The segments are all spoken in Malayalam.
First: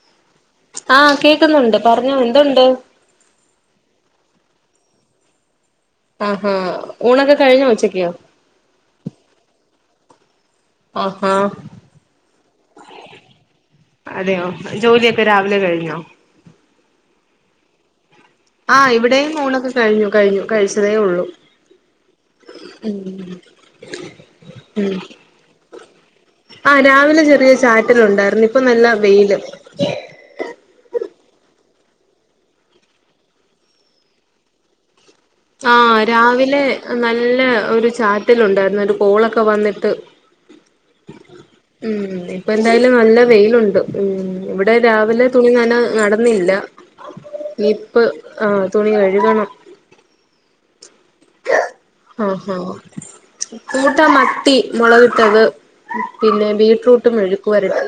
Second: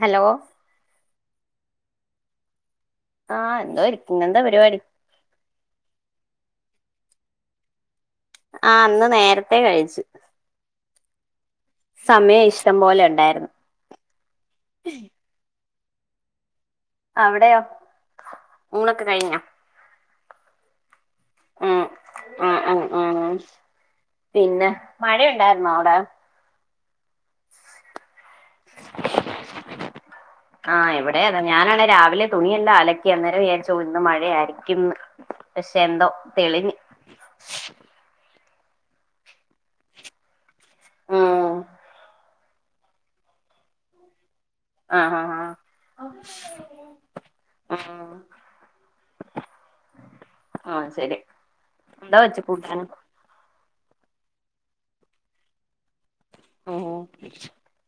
ഹലോ ആഹ കേക്കുന്നുണ്ട് പറഞ്ഞോ എന്തുണ്ട് ആഹ എന്തോ ഇരിക്കും ഇന്ന് എന്താ പരിപാടി ആഹാ ഊണൊക്കെ കഴിഞ്ഞോ ഉച്ചക്ക് ആഹ്‌ ഇന്ന് നേരത്തെ കഴിച്ചു ആഹാ സമയം ഇഷ്ടം പോലെ ഉണ്ടായിരുന്നു ഇപ്പ രാവിലെ കഴിഞ്ഞോ അവിടെയോ ആ ഊണൊക്കെ ഇവിടെയും കഴിഞ്ഞോ ഊണൊക്കെ കഴിഞ്ഞു കഴിഞ്ഞു കഴിച്ചതേ ഉള്ളൂ ഉം ഉ ഉം ഉം ഉ പിന്നെ മഴയ ഉണ്ടായിരുന്നോ അവിടെ ആഹ്‌രാവിലെ ചെറിയ ചാറ്റല ഉണ്ടായിരുന്നു ഇപ്പൊ നല്ല വെയില് ആഹ് ഇവിടെ അതേഞാനാണ രാവിലെ തുണിയെല്ലാംഅലക്കി അന്നേരം വിചാരിച്ചു ഇന്ന് മഴയായിരിക്കും ആഹ് രാവിലെ നല്ല ഒരു ചാറ്റിലുണ്ടായിരുന്നു ഒരു കോളൊക്കെ വന്നിട്ട് ഉം ഉം ഇപ്പൊ എന്തായാലും നല്ല വെയിലുണ്ട് ഉ ഇവിടെ ആഹ് രാവിലെ ആഹ് തുണി നന നടന്നില്ല ആഹ് നാപ്പ് ഉം ആ തുണി കഴുകണം ആഹ്ശരി ആഹഹ കൂട്ട മത്തി മുളകിട്ടത് പിന്നെ ഉം ബീട്രൂട്ടും മേഴുക്ക്‌വരട്ടി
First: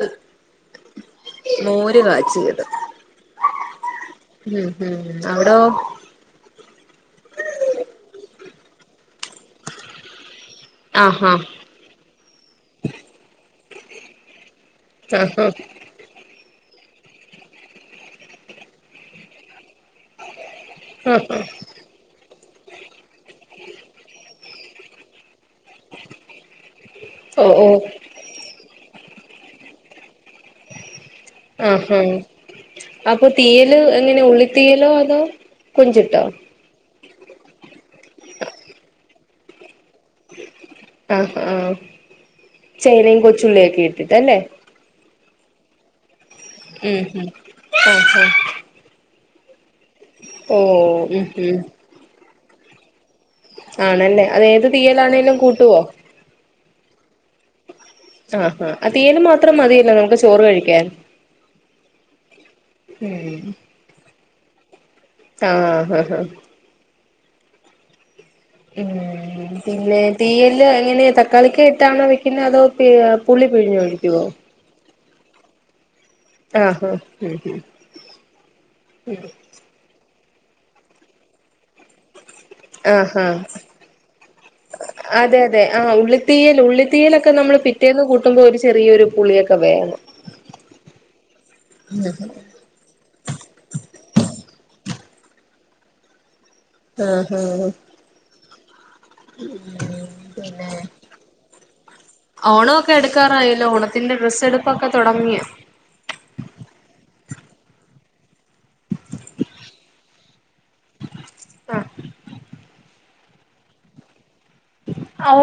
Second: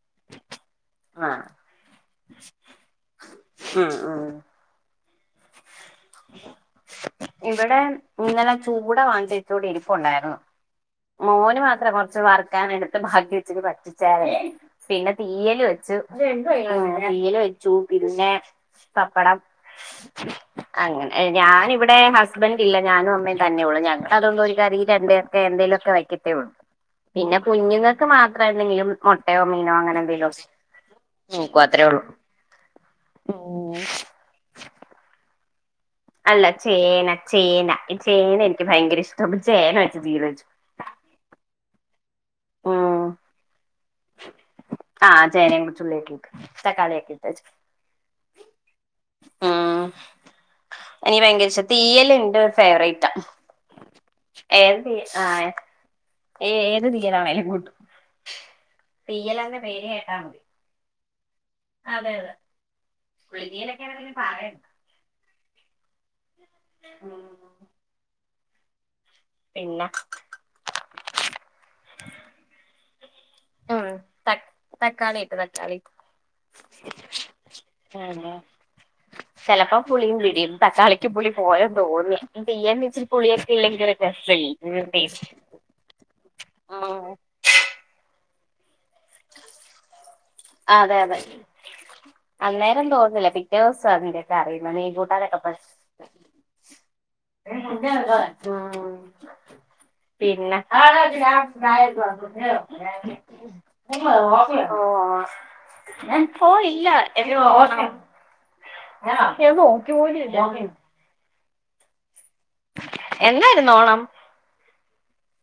ആഹ് മോര് കാച്ചിയത് ഉംഹും ഉഹ് അവിടോ ഇവിടെ ഇന്നലെ ചൂട വാങ്ങിച്ചെ ഇത്തൂടി ഇരിപ്പൊണ്ടാരുന്നു ആഹാ മോന് മാത്രെ കൊറച്ച് വറക്കാൻ എടുത്ത് ബാക്കിവെച്ചിട്ട് പറ്റിച്ചാല് പിന്നെ ആഹ് തീയല് വെച്ചു തീയല് വെച്ചു പിന്നെ പപ്പടം അങ്ങനെ ആഹ് ഞാനിവി ഹസ്ബന്റ് ഇല്ല ഞാനും അമ്മേം തന്നേള്ളു ഞങ്ങളതുകൊണ്ട് ഒരു കറി രണ്ട് പെ വെക്കത്തെ ഒള്ളൂ പിന്നെ ഓ ഓ കുഞ്ഞുങ്ങക്ക് മാത്രം എന്തെങ്കിലും മൊട്ടയോ മീനോ അങ്ങനെ എന്തേലും ആഹ് അപ്പൊ തീയല് എങ്ങനെ ഉള്ളി തീയലോ അതോ കൊഞ്ചിട്ടോ അല്ല ചേന ചേന ചേന എനിക്ക് ഭയങ്കര ഇഷ്ട അപ്പചേന വച്ച് ജീരച്ചു ആഹ ഉം ചേനേം കൊച്ചുള്ളിയൊക്കെ ഇട്ടിട്ട് അല്ലെ ആഹ് ചേനേം കൊച്ചുള്ളിയൊക്കിട്ട് ഉം തക്കാളിയൊക്കിട്ട് ഉം വച്ചിട്ട് ആഹ് ആഹ് ഉം ഓ ഉം എനിക്ക്‌ഭയങ്കര ഉം ഇഷ്ട തീയലിണ്ട് ഫേവറേറ്റാ ആണല്ലേ അത്ഏത് തീയലാണേലും കൂട്ടുവോ ഏ ഏത് തീയിലാണേലും കൂട്ടും ആഹാ ആ തീയല് തീയലെന്ന മാത്രം പേര് മതിയല്ലൊ കേട്ടാ നമുക്ക് മതി ചോറ് കഴിക്കാൻ അതെ അതെ ഉം പുളിതീയിലൊക്കെയാണെങ്കി പിന്നെ പറയണ്ട ആഹ് ഹ ഹ ഉം ഉം പിന്നെ തീയല് എങ്ങനെയ ത ക്കാളിക്ക ഇട്ടാണൊ വെക്കുന്നെ അതൊ പുള്ളി പിഴിഞ്ഞൊഴിക്കുവോ ത തക്കാളി ഇട്ട് തക്കാളിട്ട് ആഹ് ആഹ് ആ ല്ലെ ചെലപ്പം പുളീം പിഴിയും തക്കാളിക്ക് പുളി പോലെന്ന് തോന്ന്യ ആഹ് ആഹ് രസല്ലേ ടേസ്റ്റ് അതെ അതെ ആഹ് ഉള്ളിത്തീയൽ ഉം ഉള്ളിത്തീയലൊക്കെ നമ്മള് പി പിറ്റേന്ന് കൂട്ടുമ്പൊ ഒരു ചെറിയൊരു പുളിയൊക്കെ വേണം അതെ അതെ അന്നേരം തോന്നില്ല പിറ്റേസവ അതന്റേക്കെ അറിയുന്നെ മീങ്കൂട്ടാനൊക്കെ ആഹ് ആഹ് ആഹ് പിന്നെ ഓണവൊക്കെ അടുക്കാറായല്ലോ ഓണത്തിന്റെ ഡ്രസ്സ് എട് പ്പൊക്കെ തൊടങ്ങിയൊ ഓഹ് ഇല്ല ഞാനോക്കിയപോലുല്ലാന്നെ ആഹ് എന്നാരുനോണം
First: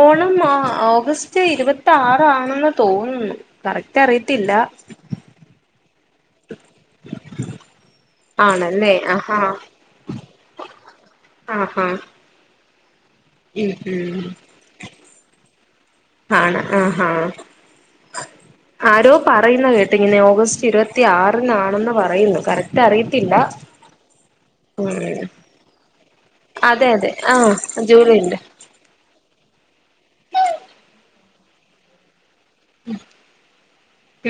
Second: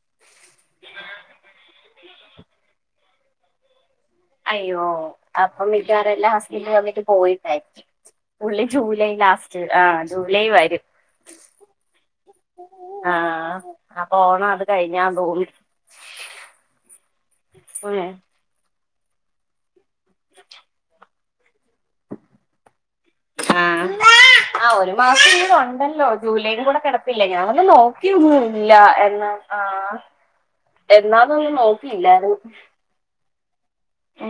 ഓണം ഓഗസ്റ്റ് ഇരുപത്തി ആറാണെന്ന് തോന്നുന്നു കറക്റ്റ് അറിയ അയ്യോ അപ്പം മിക്കവാറുന്റെ ഹസ്ബന്റ് വന്നി പോയിട്ടാരിക്കും പുള്ളി ആണല്ലേ ജൂലൈ ആഹാ ലാസ്റ്റ് ആഹ് ജൂലൈ വരും ആഹ് ഹ് ആഹ് അപ്പം ഓണം അത് കഴിഞ്ഞാന് തോന്ന് ആണ ആഹാ ആരോ പറയുന്ന കേട്ട് ട്ടിങ്ങനെ ഓഗസ്റ്റ് ഇരുപത്തി ആറിനാണെന്ന് പറയുന്നു കറക്റ്റ് അറിയ ആഹ് ആഹ് ഒരു മാസം കൂടൊണ്ടല്ലോ ജൂലൈയും കൂടെ അതെ അതെ കെടപ്പില്ലെ ആഹ് ഞാനൊന്ന് ജൂലൈയില് നോക്കിയൊന്നുംല്ല എന്നാ ആഹ് എന്നാന്ന് ഒന്നും നോക്കിയില്ലാര്ന്ന് ഉം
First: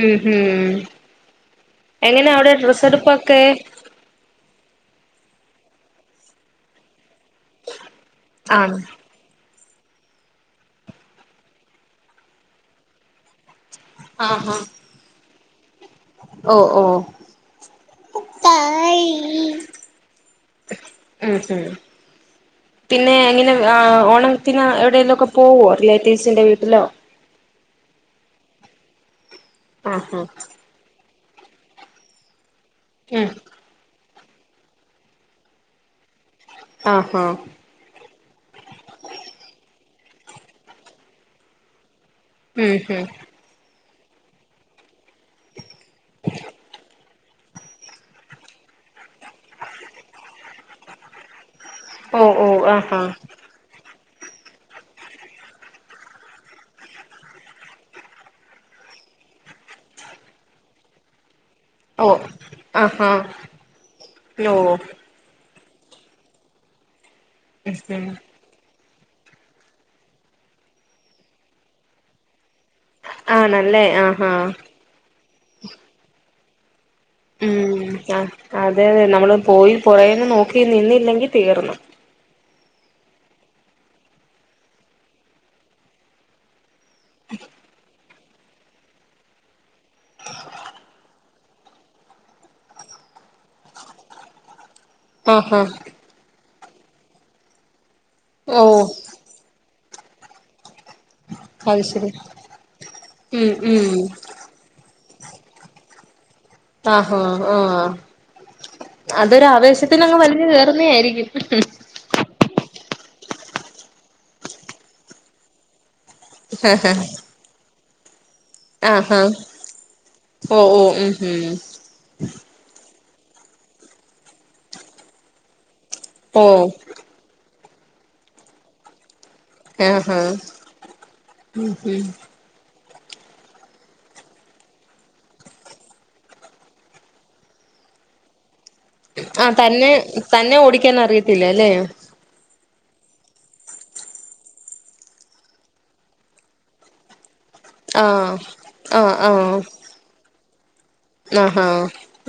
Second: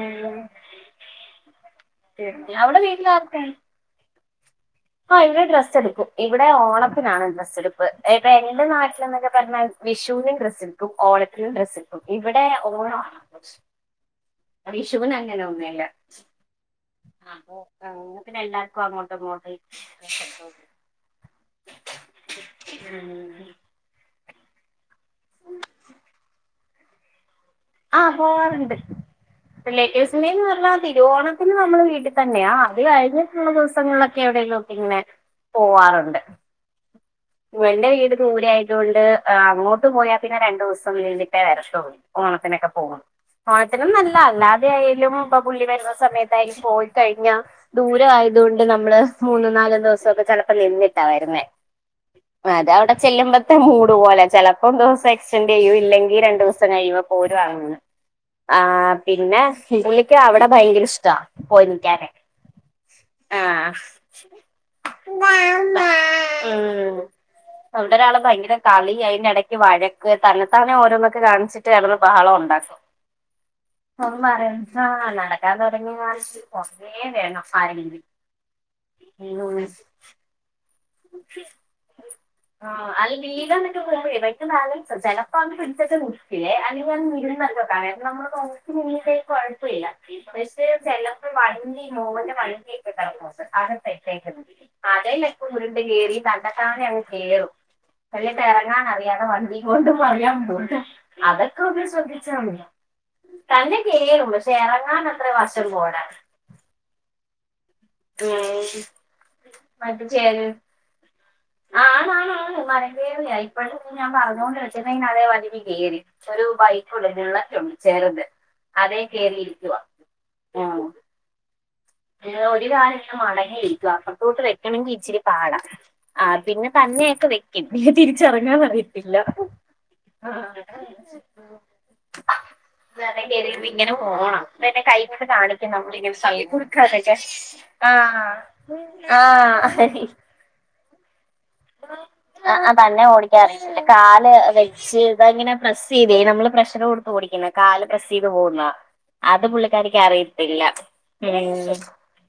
ഉം ഹ്എങ്ങനെ അവിടെ ഡ്രസ്സ്എടുപ്പൊക്കെ ആഹ ഇവിടെ ഡ്രസ്സ് എടുക്കും ഇവിടെ ഓണത്തിനാണ് ഡ്രസ്സ് എടുപ്പ് ഇപ്പൊ എന്റെ ആണ് നാട്ടിൽ എന്നൊക്കെ പറഞ്ഞാ വിഷുവിനും ഡ്രസ്സ്ട്ക്കും ഓണത്തിനും ഡ്രസ്സ്ട്ക്കും ഇവിടെ ഓണാണ് ആഘേഷം അഹ വിഷൂന് അങ്ങനെ ഒന്നൂല്ല ഓ ഓ ഉ പിന്നെ എല്ലാവർക്കും അങ്ങോട്ടും ഇങ്ങോട്ടും എടുക്കും. ഉ പിന്നെ ഉം. എങ്ങനെ ആഹ് ഓണത്തിന് എവിടേലൊക്കെ പോവോ റിലേറ്റീവ്സിന്റെ വീട്ടിലൊ ആഹ് പോവാറുണ്ട് ആഹാ റിലേറ്റീവ്സിന്റേന്ന് പറഞ്ഞാ തിരുവോണത്തിന് നമ്മൾ വീട്ടി തന്നെയാ അത് ഉം കഴിഞ്ഞിട്ടുള്ള ദിവസങ്ങളിലൊക്കെ എവിടെലും ഒക്ക ഇങ്ങനെ പോവാറുണ്ട്. അഹ ആഹ [unintelligible] വീട് ദൂരെ ആയതുകൊണ്ട് അങ്ങോട്ട് പോയാൽ പിന്നെ രണ്ടൂസം നിന്ന്ട്ടെ വരത്തള്ളൂ. ഓണത്തിനൊക്കെ ഉം പോവും ഉം ഓണത്തിനന്നുല്ല അല്ലാതെ ആയാലും ഇപ്പ പുള്ളി വരുന്ന സമയത്തായാലും പോയി ദൂര ആയത് കൊണ്ട് നമ്മള് മൂന്നും നാലും ദിവസക്കെ ചിലപ്പോ നിന്നിട്ടാ വരുന്നേ ഓ ഓ അതെ അവടെ ആഹാ ചെല്ലുമ്പ അപ്പത്തെ മൂട് പോലെ ചെലപ്പോ ദിവസം എക്സ്റ്റെൻഡ് ചെയ്യൂ ഇല്ലെങ്കിൽ രണ്ടു ദിവസം കഴിയുമ്പോ പോരു അങ്ങ് ആ പിന്നെ പുള്ളിക്ക് അവിടെ ഭയങ്കര ഇഷ്ട പോയി ഓ ആഹാ ആഹ ഹലോ ഉ അവിടെ ഒരാള് ഭയങ്കര കളി അതിന്റെ എടയ്ക്ക് വഴക്ക് തന്നത്താനെ ഓരോന്നൊക്കെ കാണിച്ചിട്ട് അവ്ട്ന്ന് ബഹളം ഉണ്ടാക്കും. ആണല്ലേ ആഹാ [unintelligible] ഉം ആരെങ്കിലും ആഹ് അതെ നമ്മള് പോയി പൊഴേന്ന് നോക്കി നിന്നില്ലെങ്കി തീർന്നു ആഹ് അൽ വീലന്നൊക്കെ [unintelligible] പെട്ടന്ന് ബാലൻസൊ ചെലപ്പോ അന്ന് പിടിച്ചച്ച മുർ ല്ലേ അല്ലെങ്കിൽത് ഇരുന്നക്കക്ക കാരണം നമ്മള് കൊക്ക മന്നിേക്ക് കുഴപ്പവില്ല പക്ഷെ ജലം വണ്ടി മോവന്റെ വണ്ടി കിട്ടണം ആകെ ട്ടയ്റ്റായ്ക്ക്ണ് ആകെയ് ആഹാ ഉരുണ്ട് കേറി തനെത്താനെ അങ് കേറും വെള്ളിട്ട ഓ എറങ്ങാൻ അറിയാത്ത മാതിരി- ഇങ്ങോട്ടും മറിയാണ്ട് അതൊക്കെ അത് ഒന്ന് ശരി ശ്രദ്ധിച്ചാണ് ഉം തന്നെ ഉം കേറും പശെ ചെ എറങ്ങാനത്രവശം പോരാ അഹ് ഹാ ആഹ് ഉം അതൊരു മറ്റ ആവേശത്തിനങ്ങ് ചെര് വലിഞ്ഞു കേറുന്നേ ആയിരിക്കും ആഹ് ആണ് ആണ് ആണ് മരെ കേറ്യേ ഇപ്പഴത്തെ ഞാൻ പറഞ്ഞുകൊണ്ട് വെച്ചിര്ന്നയ്ന്നാല് വണ്ടീക്ക് കേറി ഒരു ബൈക്ക ഉണ്ട് ബുള്ളറ്റൊ- ചെറ്ത് അതേ ആഹാ കേറിയിരിക്കുവാ ഓ ഓ ആഹ് ഉം ഉം ഏ് ഒരു കാല് ഇന്ന് മടങ്ങിയിരിക്കുവാ പൊട്ടോട്ട് വെക്കണമെങ്കി ഇച്ചിരി പാടാ ആഹ് ഓ പിന്നെ തന്നെയൊക്കെ വെക്കും പിന്നെ തിരിച്ചറങ്ങാൻ പറയത്തില്ല അഹ്ആഹ് ഉം അതെ കേറി ഇര്ന്ന് ഇങ്ങനെ പോണം പിന്നെ കൈ കൊണ്ട് കാണിക്കണം മ്മളിങ്ങനെ തള്ളി കൊണ്ട് കാക്കട്ടെ ആഹ് ആഹ് ആഹ് തന്നെ തന്നെ ഓടിക്കാൻ അറിയത്തില്ല ല്ലേ അആഹ് തന്നെ ഓടിക്കാറീകാല് വെക് പക്ഷ ഇതങ്ങനെ പ്രസ്സെയ്തെ നമ്മള് പ്രഷറ് കൊട്ത്ത് ഓടിക്കണ കാല് പ്രസ്സ്ചെയ്ത് ആഹ് പോവുന്ന ആഹ് അത് ആഹ് പുള്ളിക്കാരിക്ക് അറിയത്തില്ല ഉം ആഹാ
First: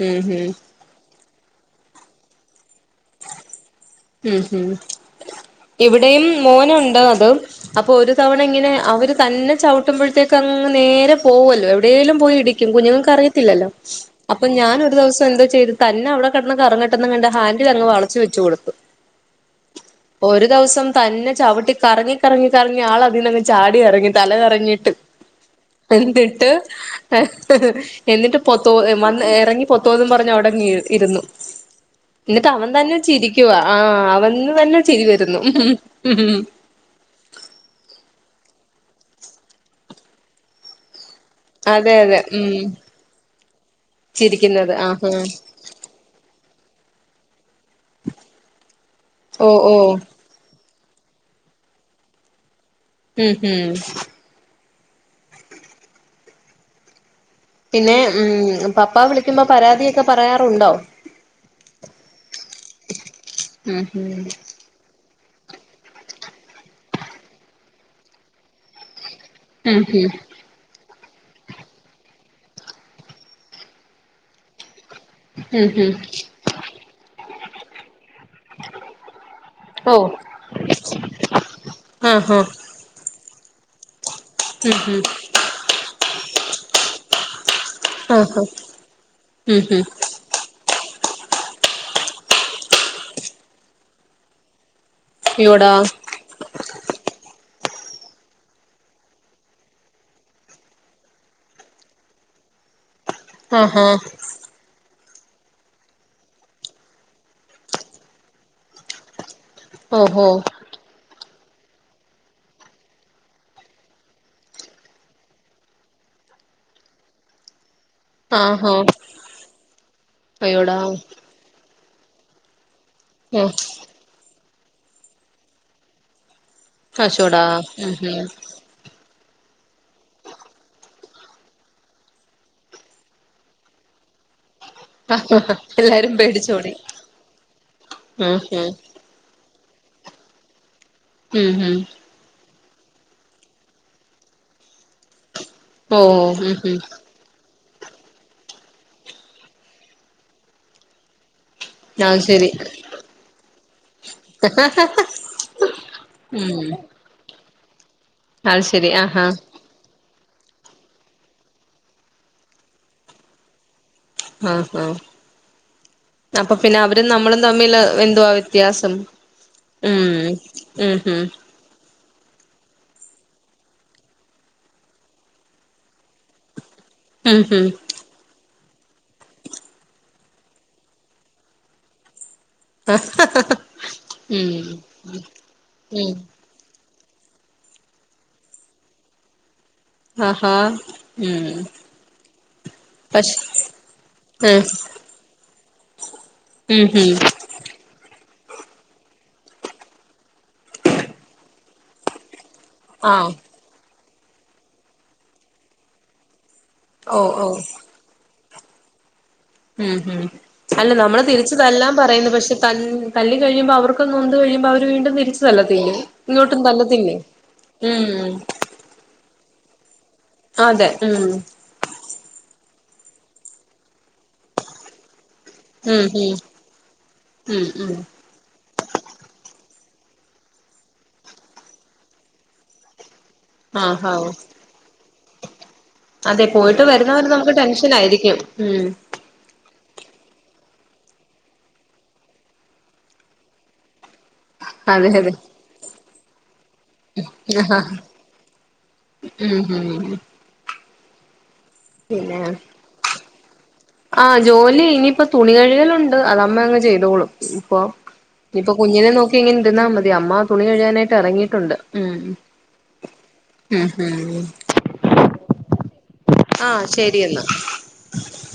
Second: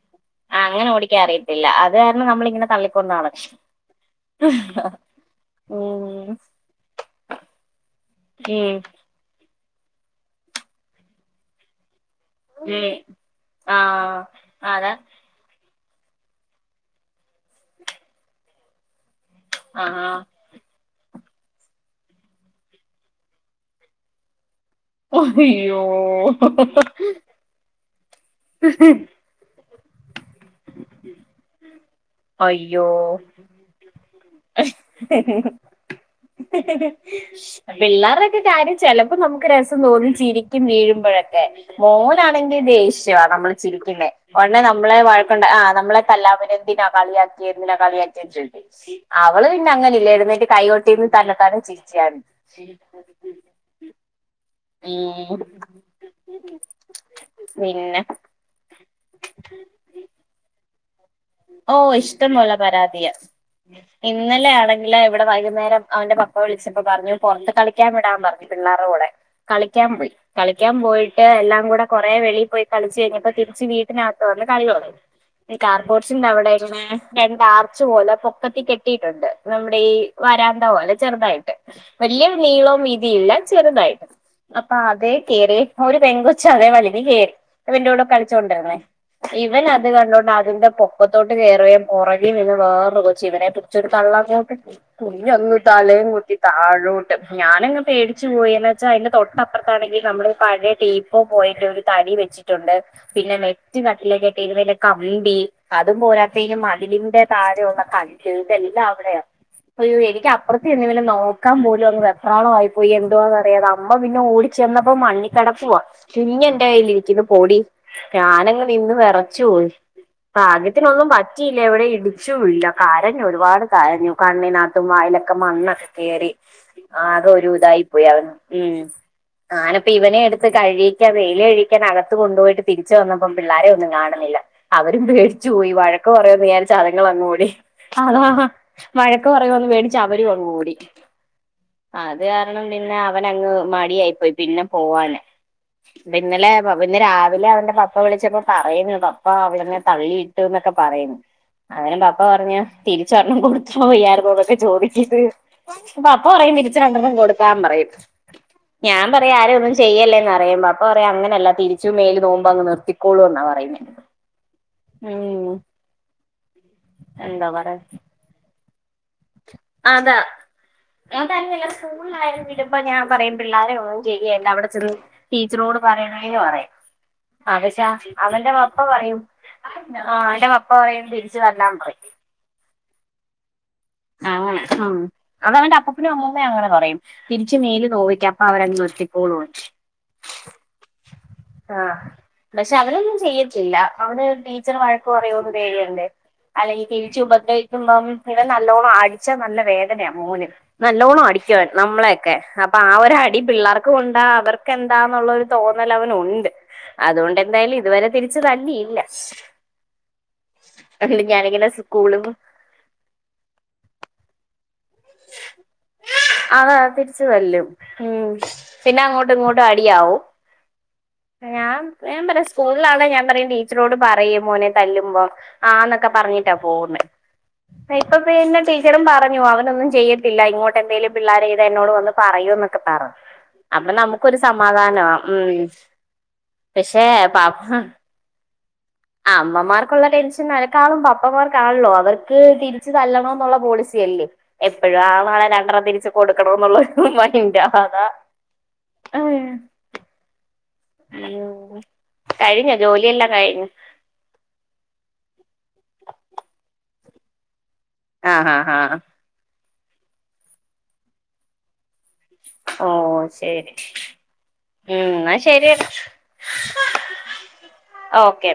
ഉം ഉം ആഹ് അങ്ങനെ ഓടിക്കാ അറിയത്തില്ല അത് കാരണം നമ്മളിങ്ങനെ തള്ളിക്കൊണ്ടാണ് ഉം ഹും ഇവിടെയും ഉം മോനുണ്ട് അത് അപ്പൊ ഒരു- ചവണ ഇങ്ങനെ ഉം അവര് തന്നെ ചവിട്ടുമ്പോഴത്തേക്ക് അങ്ങ് നേരെ പോകുവല്ലോ എവിടേലും പോയി ഇട് തീക്കും ഉം കുഞ്ഞുങ്ങൾക്ക് അറിയത്തില്ലല്ലോ ആ അപ്പൊ ഞാൻ അതാ ഒരു ദിവസം എന്തോ ചെയ്ത് തന്നെ അവിടെ കെടന്ന് കറങ്ങട്ട് എന്ന് കണ്ട് ഹാൻഡിൽ അങ് വളച്ച് വെച്ച് കൊടുത്തു ആഹ് ആഹ് ഒരു ദവസം തന്നെ ചവിട്ടി കറങ്ങി കറങ്ങി കറങ്ങിയ ആൾ അതീന്നങ്ങ് ചാടി എറങ്ങി തല കറങ്ങീട്ട് അയ്യോ എന്നിട്ട് എന്നിട്ട് പൊത്തോ വന്ന് ഇറങ്ങി പൊത്തോന്നും പറഞ്ഞ് അവിടങ് ഇരുന്നു എന്നിട്ട് അവൻ അയ്യോ തന്നെ ചിരിക്കുവാ അവൻ ഇന്ന് തന്നെ ചിരി വരുന്നു പിള്ളേരുടെൊക്കെ കാര്യം ചിലപ്പോ നമുക്ക് രസം തോന്നി ചിരിക്കും വീഴുമ്പോഴൊക്കെ അതെ അതെ മോനാണെങ്കിൽ ഉം ദേഷ്യവാ നമ്മള് ചിരിക്കുന്നേ ഉടനെ ചിരിക്കുന്നത് നമ്മളെ ആഹ് ആഹ് വഴക്കണ്ട് ആ നമ്മളെ ല്ല എന്തിനാ കളിയാക്കി ന്നെ കളാക്കി ചോയിക്കും അവള് ഓ പിന്ന ഓ അങ്ങനല്ലഏടന്നേറ്റ് കൈോട്ട് ന്ന് തന്നെ താണ് ചീച്ചിയ ഉം ഹം ഉം പിന്നെ ഉം പപ്പ വിളിക്കുമ്പോ പരാതിയൊക്കെ പറയാറുണ്ടോ ഓഹ് ഇഷ്ടം പോലെ പരാതിയാ ഉം ഉം ഇന്നലെ ആണെ ഇവിടെ വൈകുന്നേരം അവന്റെ പപ്പ വിളിച്ചപ്പ പറഞ്ഞു പോറത്ത് കളിക്കാൻ വിടാൻ പറഞ്ഞു പിള്ളേരുടെ കൂടെ ഉം കളിക്കാൻ പോയി കളിക്കാൻ പോയിട്ട് എല്ലാം കൂടെ കുറെേ വെളിൽ പോയി കളിച്ച് കഴിഞ്ഞപ്പോ തിരിച്ച് വീട്ടിനകത്ത് വന്ന് കളിയോടങ്ങി ഈ ഉം ഉം ഉം കാർബോഡ്സിന്റെ അവിടെങ്ങനെ രണ്ട ആർച്ച് പോലെൊ പൊ പക്കത്തി കെട്ടിയിട്ടുണ്ട് നമ്മുടെ ഈ ഓ വരാന്ത പോലെ ചെറുതായിട്ട് വലിയ ആഹ് നീളവും വീതില്ല ചെറുതായിട്ട് ആഹ് അപ്പൊ ഉം ഉം അതെ കറി ഒരു പെൺകൊച്ച അതേ വലിഞ് കയറി പിന്റെ കൂടെ ആഹ് കളിച്ചുകൊണ്ടിരുന്നേ ഈവൻ ഉം ഉം അത് കണ്ടുകൊണ്ട് അതിന്റെ പൊക്കത്തോട്ട് കേയറിയ പുറകിനിന്ന് വേർ കൊച്ചു ഇവനെ പിടിച്ചൊരു തള്ളങ്ങോട്ടിട്ടു. ഞ്ഞന്നു അയ്യോടാ താലെ കുത്തി താഴോട്ട് ഞാനങ് പേടിച്ച പോയന്ന് വെച്ചാൽ അതിന്റെ തൊട്ടപ്പുറത്താണെങ്കിൽ നമ്മള് പഴയ ടീ ഇപ്പോ പോയിട്ട് ഒരു തടി വെച്ചിട്ടുണ്ട് പിന്നെ മെറ്റ് ആഹാ കട്ടിലൊക്കെട്ട് ഇപലെ കമ്പി അതും പോരാത്ത ഇ മതിലിന്റെ താഴെയള്ള കല്ല് ഇതെല്ലാം അവിടെയ അയ്യോ ഓഹോ എനിക്ക്പ്പുറ പിന്നെ വലെ നോക്കാൻ പോലും അങ് വെപ്പ്രളവ പോയി എന്താവാന്ന്റിയാത അമ്മ പിന്നെ ഓടിച്ച ചെന്നപ്പോ മണ്ണിക്കടപ്പവാ കിഞ്ഞ എന്റെ കയ്ൽിരിക്കുന്നു പൊടി ഞാനങ്ങ് ആഹാ നിന്ന് വിറച്ചു പോയി അയ്യോടാ ഭാഗ്യത്തിനൊന്നും പറ്റിയില്ല എവിടെ ഇടിച്ചുല്ല കരഞ്ഞു ഉം ഒരുപാട് കരഞ്ഞു. കണ്ണിനകത്തും വായിലൊക്കെ മണ്ണൊക്കെ കേയറി അതെ അശോടാ ഒരു ഇതായി ഉം പോയി അവൻ ഉം മ് ആ ഞാനപ്പ ഇവനെ എടുത്ത് കഴിക്കാൻ വെയിലൽ കഴിക്കാൻ അകത്തു കൊണ്ടുപോയിട്ട് തിരിച്ച വന്നപ്പം പിള്ളാരെ ഒന്നും കാണുന്നില്ല. അവരും പേടിച്ചു പോയി വഴക്ക് എല്ലാരും പറയുന്ന് പേടിച്ചോടി വിചാരിച്ചു അതിങ്ങൾ അങ്ങ ഓടി ഉം ഉം വഴക്ക പറയുന്ന് പേടിച അവരങ്ങ് ഓടി ഉം ഹം അത് കാരണം പിന്നെ അവന അങ്ങ് മടിയായിപ്പോയി പിന്നെ പോവാന് ഓ പിന്നലെ ഉം ഉം ഇന്ന് രാവിലെ അവന്റെ പപ്പ വിളിച്ചപ്പോ പറയുന്നു പപ്പ അവളന്ന തള്ളിയിട്ടു എന്നൊക്കെ പറയുന്നു അങ്ങനെ പാപ്പ അത് ശരി പറഞ്ഞു തിരിച്ചരെണം കൊടുത്തുവയ്യായിരുന്നു അതൊക്കെ ചോദിക്കത് പ്പൊ പപ്പ പറയും തിരിച്ച രണ്ടെണ്ണം കൊടുക്കാൻ പറയും അത് ശരി ഞാൻ ആഹാ പറയും ആരെയ ഒന്നും ചെയ്യല്ലേന്ന്റിയുമ്പോ അപ്പ പറ അങ്ങനല്ല തിരിച്ചും മേല് നോവുമ്പോ അങ് നിർത്തിക്കോളും എന്നാ പറയുന്നെ ആഹഹാ അപ്പൊ പിന്നെ അവരും നമ്മളും എന്താ പറയാ തമ്മില് എന്തുവാ വ്യത്യാസം. അതാ ഉം ഉം ഉം തങ്ങല്ല സ്കൂളിലായാലും വിടുമ്പോ ഞാൻ പറയും പിള്ളാരൊന്നും ശെരിയല്ല അവിടെ ചെന്ന് ടീച്ചറോട് പറയണേ പറയും. ഉം അത്ശാ അവന്റെ പപ്പ പറയും ആ അവന്റെ പപ്പ പറയും തിരിച്ചു തല്ലാൻ പറയും. [unintelligible] ആ ഉം ഉം ആ അതവന്റെ അപ്പൂപ്പനും ഉം അമ്മു പ്പ ഞ്ഞാങ്ങനെ പറയും തിരിച്ചു മേല് നോവിക്ക് അപ്പൊ അവരങ്ങ് നിർത്തിക്കോളൂ അഹാ ഏ പക്ഷെ അവനൊന്നും ചെയ്യത്തില്ല അവന് ഉം ടീച്ചർ വഴകക്ക് പറയോന്ന് പേടി ഉണ്ട്. അല്ലങ് ഈ ഉം ഉം തിരിച്ച് ഉഭദ്രവിക്കുണ്ടോന്ന് ഇവൻ ന നല്ലോണം അടിച്ച നല്ല വേദനയാ മോന് നല്ലോണം അടിക്ക വൻ നമ്മളൊക്കെ അ പ്പൊ ആ ഒരു ആഹ് അടി പിള്ളേർക്ക് കൊണ്ടാ അവർക്ക്ന്താന്നുള്ളരു തോന്നൽ അവനുണ്ട്. ഓ അതുകൊണ്ട് ഓ എന്തായാലും ഇതുവരെ തിരിച്ച് തല്ലിയില്ല. ഉം ഉം അല്ല നമ്മള് അതുകൊണ്ട് ഞാനിങ്ങനെ തിരിച്ചതല്ലാം സ്കൂളും പറയുന്നു പക്ഷെ ത തല്ലി കഴിയുമ്പോ അവർക്ക കൊന്ന് കഴിയുമ്പോ അവര് വീണ്ടും തിരിച്ചുതല്ലത്തില്ലേ. അതാ തിരിച്ചുതല്ലും ഉം പിന്നെ അങ്ങോട്ടും ഇങ്ങോട്ടും അടിയാവും അതെ ഉം ഞാൻ ഞാൻ പറയാ സ്കൂളിലാണെ ഞാൻ പറയും ടീച്ചറോട് പറയ് മോനെ തല്ലുമ്പോ ഉം ആന്നൊക്കെ ഉം പറഞ്ഞിട്ടാ പോവുന്നെ ഉം ഉം ന്നാ ഇപ്പം പ്പോ പിന്നെ ടീച്ചറും പറഞ്ഞു അവനൊന്നും ചെയ്യത്തില്ല ഇങ്ങോട്ട് എന്തേലും പിള്ളേർ ചെയ്ത എന്നോട് വന്ന് പറയുന്നൊക്കെ പറഞ്ഞു. അപ്പൊ ആഹാ നമുക്കൊരു സമാധാനമാ ഉം അതെ പോയിട്ട് പക്ഷെ വരുന്നവരെ നമുക്ക് ടെൻഷൻ ആയിരിക്കും ഉം ആ അമ്മമാർക്കുള്ള ടെൻഷൻ അനക്കാളും പാപ്പമാർക്കാണല്ലോ അവർക്ക് തിരിച്ച് തല്ലണന്നുള്ള പോളിസി അല്ലേ എപ്പഴു അതെ അതെ ആളാവാൻ രണ്ട്ര തിരിച്ച് കൊടുക്കണന്നുള്ളൊരു മെയ്ന്റ അതാ അതെ ഉം ഉം ഉ ഉം കഴിഞ്ഞ ജോലിയെല്ലാം കഴിഞ്ഞോ ആ ജോലി ഇനിയിപ്പോ തുണി കഴുകലുണ്ട് അതമ്മ അങ്ങ് ചെയ്തോളും ഇപ്പൊ ആഹ് ആഹ് ഇപ്പൊ ആഹ് കുഞ്ഞിനെ നോക്കി ഇങ്ങനെ ഇരുന്നാ മതി അമ്മ തുണി കഴിയാനായിട്ട് ഇറങ്ങിട്ടുണ്ട് ഉം ഓ ശരി ഉം ഉം ഉം ന്നാശരിന്നാ ആ ശരിയെന്നാ ഓക്കെ